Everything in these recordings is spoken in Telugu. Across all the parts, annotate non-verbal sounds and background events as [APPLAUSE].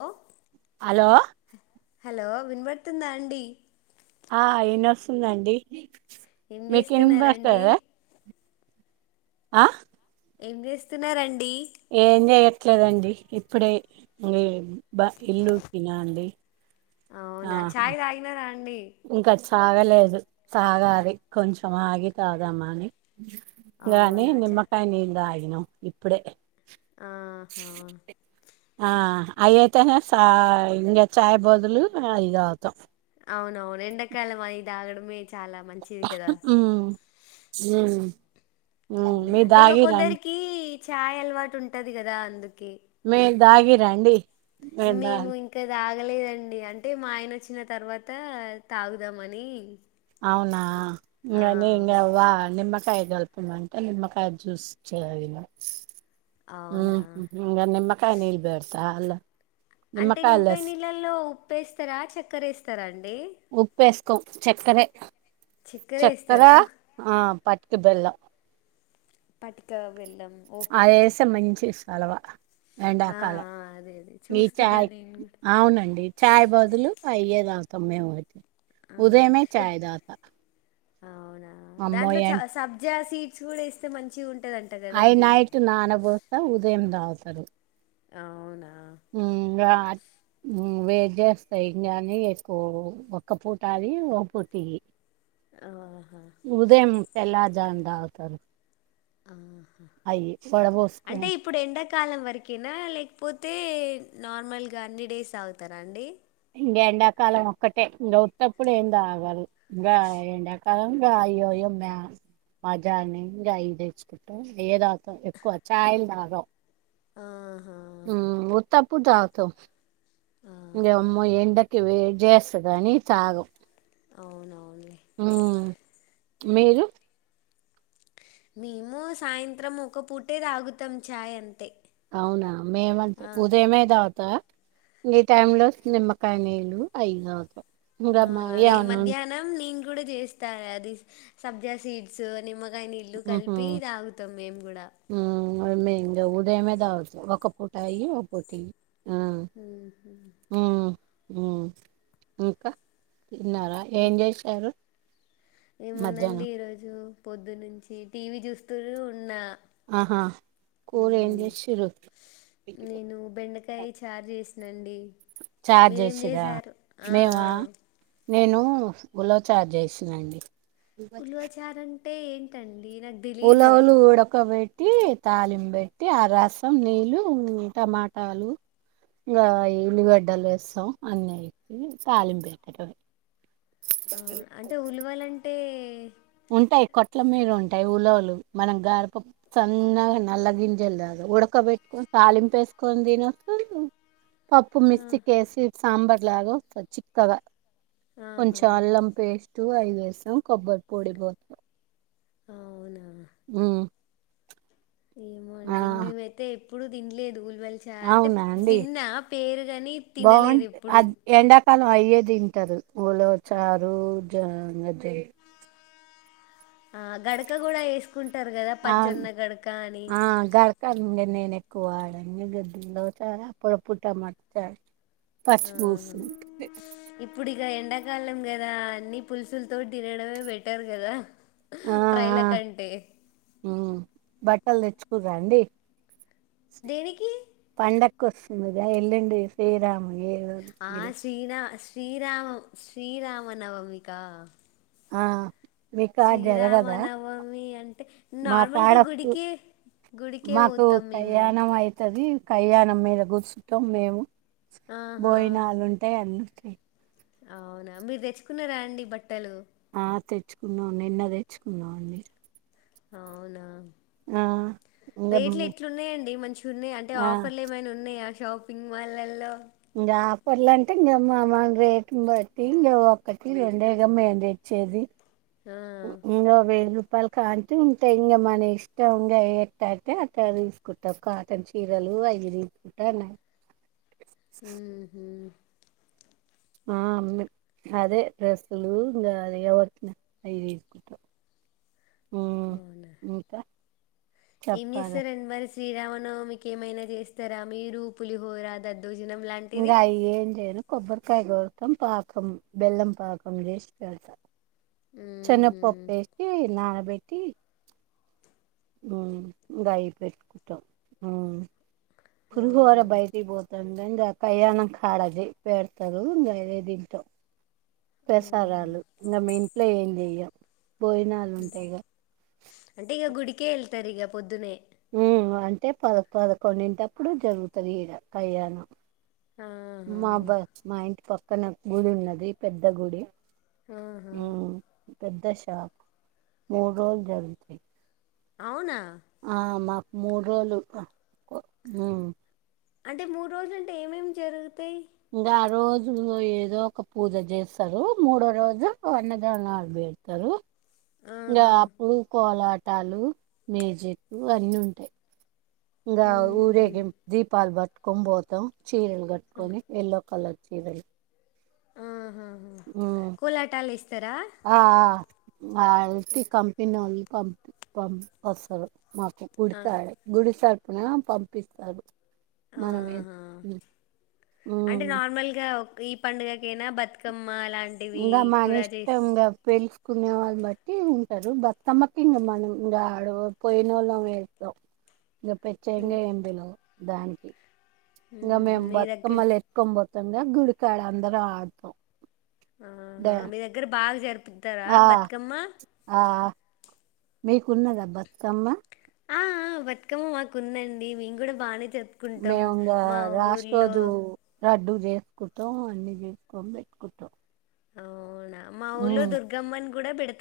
హలో హలో హలో విన్బడుతుందా అండి. ఆ అయినస్తుందండి. ఏం మీకింమ్ చేస్తున్నారండి భర్తదా ఆ ఏం చేస్తున్నారన్ ఏమ్ చేయట్ ట్లేదండి. ఇప్పుడే ఇంగ ఏం బ ఇల్లు తినండి. అవునా ఛాయ్ తాగినారా అండి. ఇంకా సాగలేదు. తగాలి కొంచెం ఆగి తాదమ్మాని రాని అవునా చ నిమకాయ నీళ్లు తాగి అ ఇప్పుడే ఆహా ఆ అవి అయితేనే సా ఇంకా చాయ బోదులు అది అవుతాం అవును అవును ఎండకాలము అవి తాగడమే చాలా మంచిది కదా ఉమ్ ఉమ్ ఉమ్ మీరు అంటే ఇక తాగిర్రా అండి కొందరికి చాయ్ అలవాటు ఉంటది కదా అందుకు మీ తాగి రండి మేము ఇంకా తాగి తాగలేదండి అంటే మా ఆయన వచ్చిన తర్వాత తాగుదామని అవునా ఆ ఇంక్కా నీ ఇంక్కా కాయ కల్పిమంట నిమ్మకాయ జ్యూస్ చదిన అవునా హమ్ ఇంకా నిమకాయ నిల్ బేడసా అలా అంటే నిమ్మకాయలు నిమ్మకాయ నీళ్ళల్లో ఉప్పు వేస్తారా చక్కర వేస్తారా అండి ఉప్పేస్ కొ చక్కర చక్కెర చక్కర వేస్తారా ఆ పట్ వెెల్ల పటిక బెల్లం ఓకే అధి ఓకే వేస్తే మంచి అలవా ఆ ఆ అదే అదే ఈ చూస్తున్నా చాయ్ నేను కూడా అవునండి చాయ్ బాదులు అయ్యే తాగుతాం మేము కూడా ఉదయమే చయ్ తగ్త అ అవును దాంట్లో చ సబ్జా సీ చూడ వేస్తే మంచిగా ఉంట ఆయ నైట్ నానబోస్తా ఉదయం తాగుతా అదే అవునా వేడి చేస్తాయి ఇంకానీ ఎక్కువ ఒక్క పూటి ఒక పూటీ ఆహా ఉదయం తెల్లారి దాన్ని తాగుతారు ఆ. అయి వడబోసుకొని అంటే ఇప్పుడు ఎండాకాలం వరకేనా లేకపోతే తే నార్మల్గా అన్ని డేస్ ఆగుతారా అండి ఇంక ఎండాకాలం ఒక్కటే ఇంకా ఉత్తప్పుడు ఏం తాగాలి ఇంకా ఎండాకాలం ఇగ అయ్యే అయ్యే మజా అని ఇంకా అ ఇయే తెచ్చుకొని అయ్యే తాగుతం. ఎక్కువ చాయ్ లు తాగం. ఆహా హ్మ్ ఉత్తపుూ తాగుతం ఇంగ ఆహా అమ్మో ఏం ట వేడి చేస్తుంది అని తాగం అవునువు అవుని ఉమ్, మీరు మేము సాయంత్రం ఒక పూటే తాగుతాం చాయ్ అంతే అవునా మేమం ఆ ఉదయమే తా ఇక ఈ టైం లో నిమ్మకాయ నీళ్లు అయి తాగుతం. ఆ అదే మధ్యాహ్నం నేను కూడా చేస్తాను అది సబ్జా సీడ్సు అని ఇంక నీళ్ళు ఉహు కలిపి తాగుతం మేము గూడా మరి మేం ఇంగ ఉదయమే తాగుతం ఒక పూట అయ్యి ఒక పూట ఇయ్యి అహ హ్మ్ ఇంకా తిన్నారా ఏం చేశారు ఏముందండి మధ్యాహ్నం ఈరోజు పొద్దు న్నుంచి టీవీ చూస్తూనే ఉన్నా ఆహా కూర ఏం ఉమ్, జేసిర్రు నండి చార్ చేసిరా మేమా ఆ నేను ఉలవ చారు చేసిన అండి. ఉలవచారు అంటే ఏంటండి నాకు తెలీదు ఉలవలు ఉడకబెట్టి తాలింబెట్టి ఆ రసం నీళ్ళు టమాటాలు ఇగ ఎల్లుగడ్డలు వేస్తాం అన్నీ తాలింప పెట్టటమే అంటే ఉలువలం ఉంటాయి కొట్లమీద ఉంటాయి ఉలవలు మనం గారపప్పు సన్నగా నల్ల గింజలుద ఉడకబెట్టుకొని తాలింప వేసుకొని తినొచ్చు పప్పు ఆ, మిక్సీ కేసి సాంబార్ లాగ స చిక్కగా [INAUDIBLE] ఆహా కొంచం అల్లం పేస్ట్ ూ ఐఎస్ం కబడ్డీ [UNINTELLIGIBLE] ఓడిబోతున్నాం ఆ అవునా ఉ ఏమో అండి మేమైతే ఇప్పుడు తిన్లేదు వాల్చా అంటే అవునా అండి విన్నా పేరు కాని తినలేదు ఎప్పుడు అల్లు అయ్యే తింటారు ఆ ఉలవచారు యా అదే ఆ గడక కూడా ఏస్ అవును, ఆ గర్క అండేది నేనే కో వాడ అ గద్ద్దలో చాల అప్పుడప్పుడు టమాట చారూ ఆ పచ్చి బూసు ఇప్పుడు ఇక ఎండాకాలం కదా అన్ని పులుసుల తోటి తినడమే బెటర్ కదా ఆ ఆ ప్రైలకంటే ఉమ్ బట్టలు తెచ్చుకున్ర అండి దేనికి కొస్తుంది కదా ఎల్లుండి శ్రీరామ ఏదో ఇది శ్రీరామం శ్రీరామనవమీక ఆ మీకాడ జరగదా శ్రీరామనవమి అంటే మా కాడ నార్మల్గా గుడికే గుడికే మాకు పోతాం మేము కళ్యాణం అయితది కళ్యాణం మీద కూర్చుటం మేము ఆహా! బోయినాళ్ళు ఉంటాయ అండి అవునా మీరు తెచ్చుకున్నారా అండి బట్టలు ఆ తెచ్చుకున్నాం నిన్న తెచ్చుకున్నాం అండి అవునా ఆ రేట్లు ఇంగ ఎట్లున్నాయండి మంచిగా ఉన్నాయ అంటే ఆ ఆఫర్లు ఏమైనా ఉన్నాయా షాపింగ్ మల్లల్లో ఇంకా ఆఫర్లు అంటే ఇంగ మా మా రేటును బట్టి ఒక్కటి రెండే గా మేం తెచ్చేది ఆ! ఇంకా వెయ్యి రూపాయలు కడ్నుంచి ఉంటై ఇంగ మన ఇష్టం ఇంగ ఎట్టతే అట్ట తీసుకుంటాం కాటన్ చీరలు అవి తీసుకుంటాం హుహు. ఆ అమ్మ అదే డ్రెస్లు ఇంకా అది ఎవ [INAUDIBLE] అవి తీసుకుంటాం మ్ ఇంకా ఏమి చెప్పాలి సరండి మరి శ్రీరామును మీకేమైనా చేస్తారా మీరూ పులిహోరా ద ఇకాయ ఏంచెను కొబ్బరికాయ కొడతాం పాకం బెల్లం పాకం చేసి పెడతాం హుహు. చెనగపప్పు వేసి నాన బెట్ కి మ్ బాయ పెట్టుకుంటాం మ్ పులిహోర అవునా! బయటటి బోతు దందంద కయ్యాణ హడది పేడతారు వేర దింట ప్రసాదాలు ఇంక మీ ఇంట్లో ఏం చెయ్య భోజనాలు ఉంటాయి గా కే ఎళ్తారు ఇక పొద్దునే హ్మ్ అంటే పద పదకొండింటప్పుడు జరుగుతుంది ఈడ కళ్యాణం ఆహా! మా బస్ మా ఇంటి పక్ పక్కన గుడి ఉన్నది పెద్ద గుడి ఆహా ఉమ్ పెద్ద షాప్ మూడు రోజులు జరుగుతాయి అవునా ఆ మా మూడు రోజులు ఆ హ్మ్ అంటే మూడు రోజులంటే ఏమేమి జరుగుతాయి ఇంకా ఆ రోజు ఏదో ఒక పూజ చేస్తారు మూడో రోజు అన్నదానాలు పెడతరు. ఇంకా ఆహా అప్పుడు కోలాట్ పలు మేజకు అన్నీ ఉంటాయి ఇకా ఊహూ ఊరేకిం దీపాలు బతు కుం పోతాం చీరలు కట్టుకొని ఎల్లో కలర్ జీవరి హాహా కోలాటాల ఇస్త ఆ ఆ ఆ అతి కంపిన నొల్లు పంప పం అసలు మాకు ఆ గుడికాడ గుడిసా ఆ పంపిస్తారు మరమే ఆహా హు అంటే నార్మల్గా ఒక్ ఈ పండుగకైనా బతుకమ్ ఇంకా మ ఇష్టం ఇంగ పెల్ కునే వాళ్ళని బట్టి ఉంటారు బత్తమ్మకి ఇంకా మనం ఇంగా ఆడ పోయిన వాళ్ళం వేస్తాం ఇంగా పెచ్చయింగా ఎంబలో దానికి ఇంగా ఊహూ మేము మీ దగ్గర బతుకమ్మలు ఎత్తుకొని పోతాం తంగా గుడికాడ అందరం ఆడుతాం ఆహా మీ దగ్గర బాగా జరుపు తారా ఆ బతుకమ్మ మీకు ఉన్నదబతుకమ్మ ఆ ఆ బతుకమ్మ మాకుందండి మేం కూడా బాగానే జరుపుకుంటాం మేము ఇంగ మా లాస్ట్ ఊర్లో రోజు లడ్డు చేసుకుంటాం అన్ని చేసుకొని పెట్టుకుంటాం అవునా మా ఊల్లో దుర్గమ్మన్ గూడా పేడ్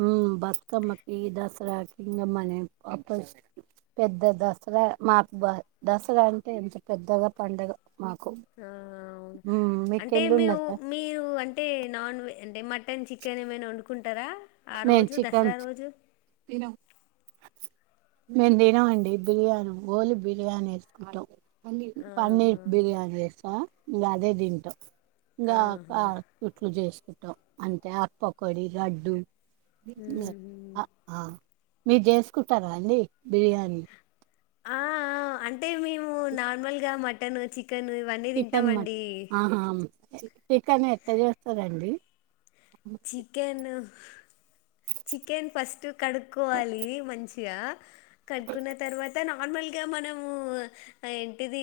హు బతుకమ్మ కి దసరా ఇంగమనే అప్పు పెద్ద దసరా మా దసరా అంటే ఇంత పెద్దగా పడుగ ఆ అవును అంటే మీకెళ్ళి మీ ఉన్నదా మీరు అంటే నాన్ వెజ్ ఏ మన్ మటన్ చికెన్ ఏమైనా వండుకుంటా ఇక్కడ ఆ మేము రోజు దసరా చికెన్ రోజు మేము తినం అండి బిర్యానీ ఓలీ బిర్యానీ వేసుకుంటాం ఆహా పన్నీర్ బిర్యానీ చేస్తవ ఇగా అదేతింటమ్ ఇంగా ఆహా ఆ అట్లా ఉట్లు చేసి కు అంతే ఆ పకోడి లడ్డూ మ్మ్ ఆ ఆ మీరు చేసుకుంటారా అండి బిర్యానీ ఆ అంటే మేము నార్మల్ గా మటన్ చికె కను ఇవన్నీ చికెన్ మట్ తింటామండి ఆహా చికెన్ ఎట్లా చేస్తారండి చికెన్ చికెన్ ఫస్ట్ కడుక్కోవాలి మంచిగా కడుక్కున్న తర్వాత అంత నార్మల్గా మనము ఏంటిది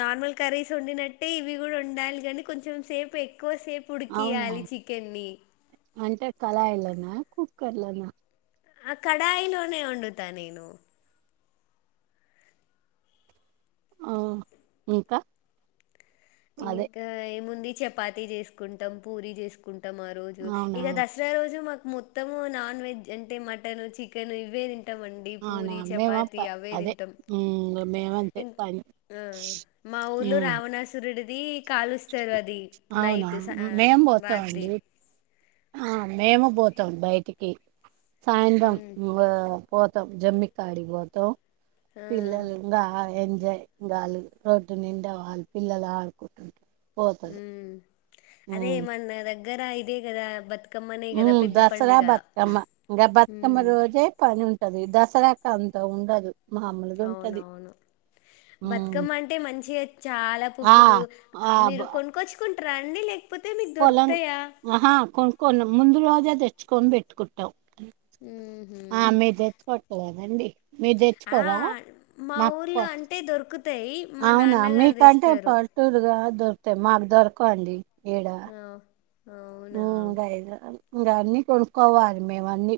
నార్మల్ కర్రీస్ వండినట్టే ఇవి కూడా ఉండాలి కానీ కొంచెం సేపు ఎ కోసే ఉడికియలి చికెన్ని కడాయి లోన కుక్కర్లోనా ఆ కడయిలోనే వండుత నేను ఆ ఇంకా అదే ఇంకా ఏముంది చపాతి చేసుకుంటాం పూరి చేసుకుంటాం మొత్తం ఆ రోజు అవునా ఇక దసరా రోజు మా మొత్తము నాన్ వెజ్ అంటే మటన్ చికెన్ ఇవే ఇట్ట వండి అవునా పూరి మేమ చపాతి ప- అవే అదే తింటాం ఉమ్, మేమంతే ఇం పని మా ఊర్లు ఉమ్. రావణాసురుడి దీ కాలుస్తారు అది అవునా నైట్ మేము రాత్రి పోతామండి ఆ మేము పోతాం బయటికి ఆ సాయంత్రం పోతాం జమ్మి కాడికి పోతాం పిల్లలుగా ఎ జ కాలు రోడ్డు నిండా వాళ్ళు పిల్లలు ఆడుకుంటుంటారు పోతారు ఉమ్ అదే మన్న దగ్ దగర ఇదే కదా బత్ ఉ దసరా బతుకమ్మ ఇంకా బతుకమ్మ మ్మ్ రోజే ప ఆది దసరాక అంత ఉండదు మామూలుగా ఉంటది అవునవును ఉమ్ బతుకమ్మ అంటే మంచిగా చాలా ఆ పువ్వులు ఆ మీరు బ- కొనుక్కొచ్చుకు రాండి పొలం హహ కొ కో ముందురోజు తెచ్చుకొని పెట్టుకుంటాం మ్మ్ ఆ హ్మ్ మీరు తెచ్చుకోట్లేదండి మీరు ఆ తెచ్చుకోరా మా మాకు ఊర్లో అంటే దొరుకుతాయి మా అవునా మీ నాన్నగారు కంటే తెస్తారు పల్లేటూరు గా దొరుకుతాయ్ మాకు దొరకవండి ఏడ ఆ అవునా ఇంకా అన్నీ కొనుక్కోవాలి మేము అన్నీ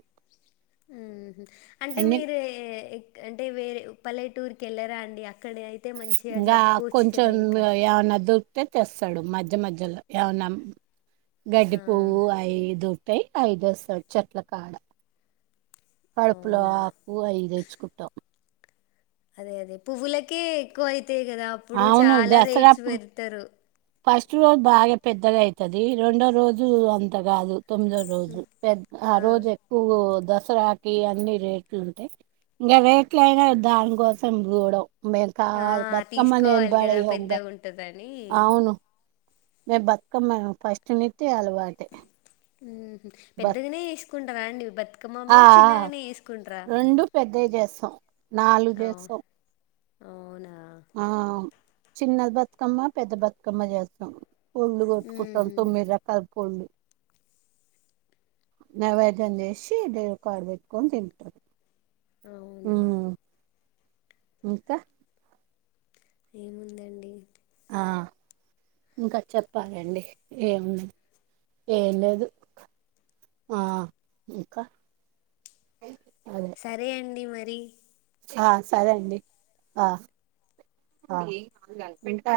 హ్మ్ హు అంటే మీరు ఏ అంటే వేరే పల్లె టూర్ కి యెళ్ళరా అండి అక్కడే అయి ఇంగా కొంచెం ఏవన్నా దొ తెస్తాడు మధ్య మధ్యలో ఏమన్నా గడ్డి ఆ పువ్వు అయి దొ టయ్ అయిదెస్తాడు చెట్ల కాడ కడుపులో అవునా ఆకు అయి తెచ్చుకుంటాం అదే అదే పువ్వులకే ఎక్కువై తె కదా అప్పుడు అవును చాలా దసరా రేట్స్ పెడతారు ఫస్ట్ రోజు బాగా పెద్దగా అయితది రెండో రోజు అంత కాదు తొమ్మిదో రోజు పెద్ద ఆ రోజు ఎక్కువ దసరాకి అన్ని రేట్లు ఉంటయ్ ఇంకా రేట్ల అయినా దానికోసం చూడం మెకా ఆ బతుకమ్మ తీసుకోవాలి నెంబడ కదా హంగ పెద్దగా ఉంటదని అవును మే బతుకమ్మ ఫస్ట్ నిట్టి అలవాటే బత్ పెద్దదినే కుంటరా అండి బతు ఆ రెండు పెద్దవి చేస్తాం నాలుగు అవు చేస్తాం అవునా ఆ చిన్న బతుకమ్మ పెద్ద బతుకమ్మ చేస్తాం ఒళ్ళు కొట్టుకుంటాం మ్మ్హ్ తొమ్మిది రకాలు నైవేద్యం చేసి దేవుడికాడ పెట్టుకొని తింటారు అవునా హ్మ్ ఇంకా ఏముందండి ఇంకా చెప్పాలండి ఏము ఏం లేదు ఇంకా అదే సరే అండి మ రి ఆ సరే అండి ఆ ఆ ఉంటా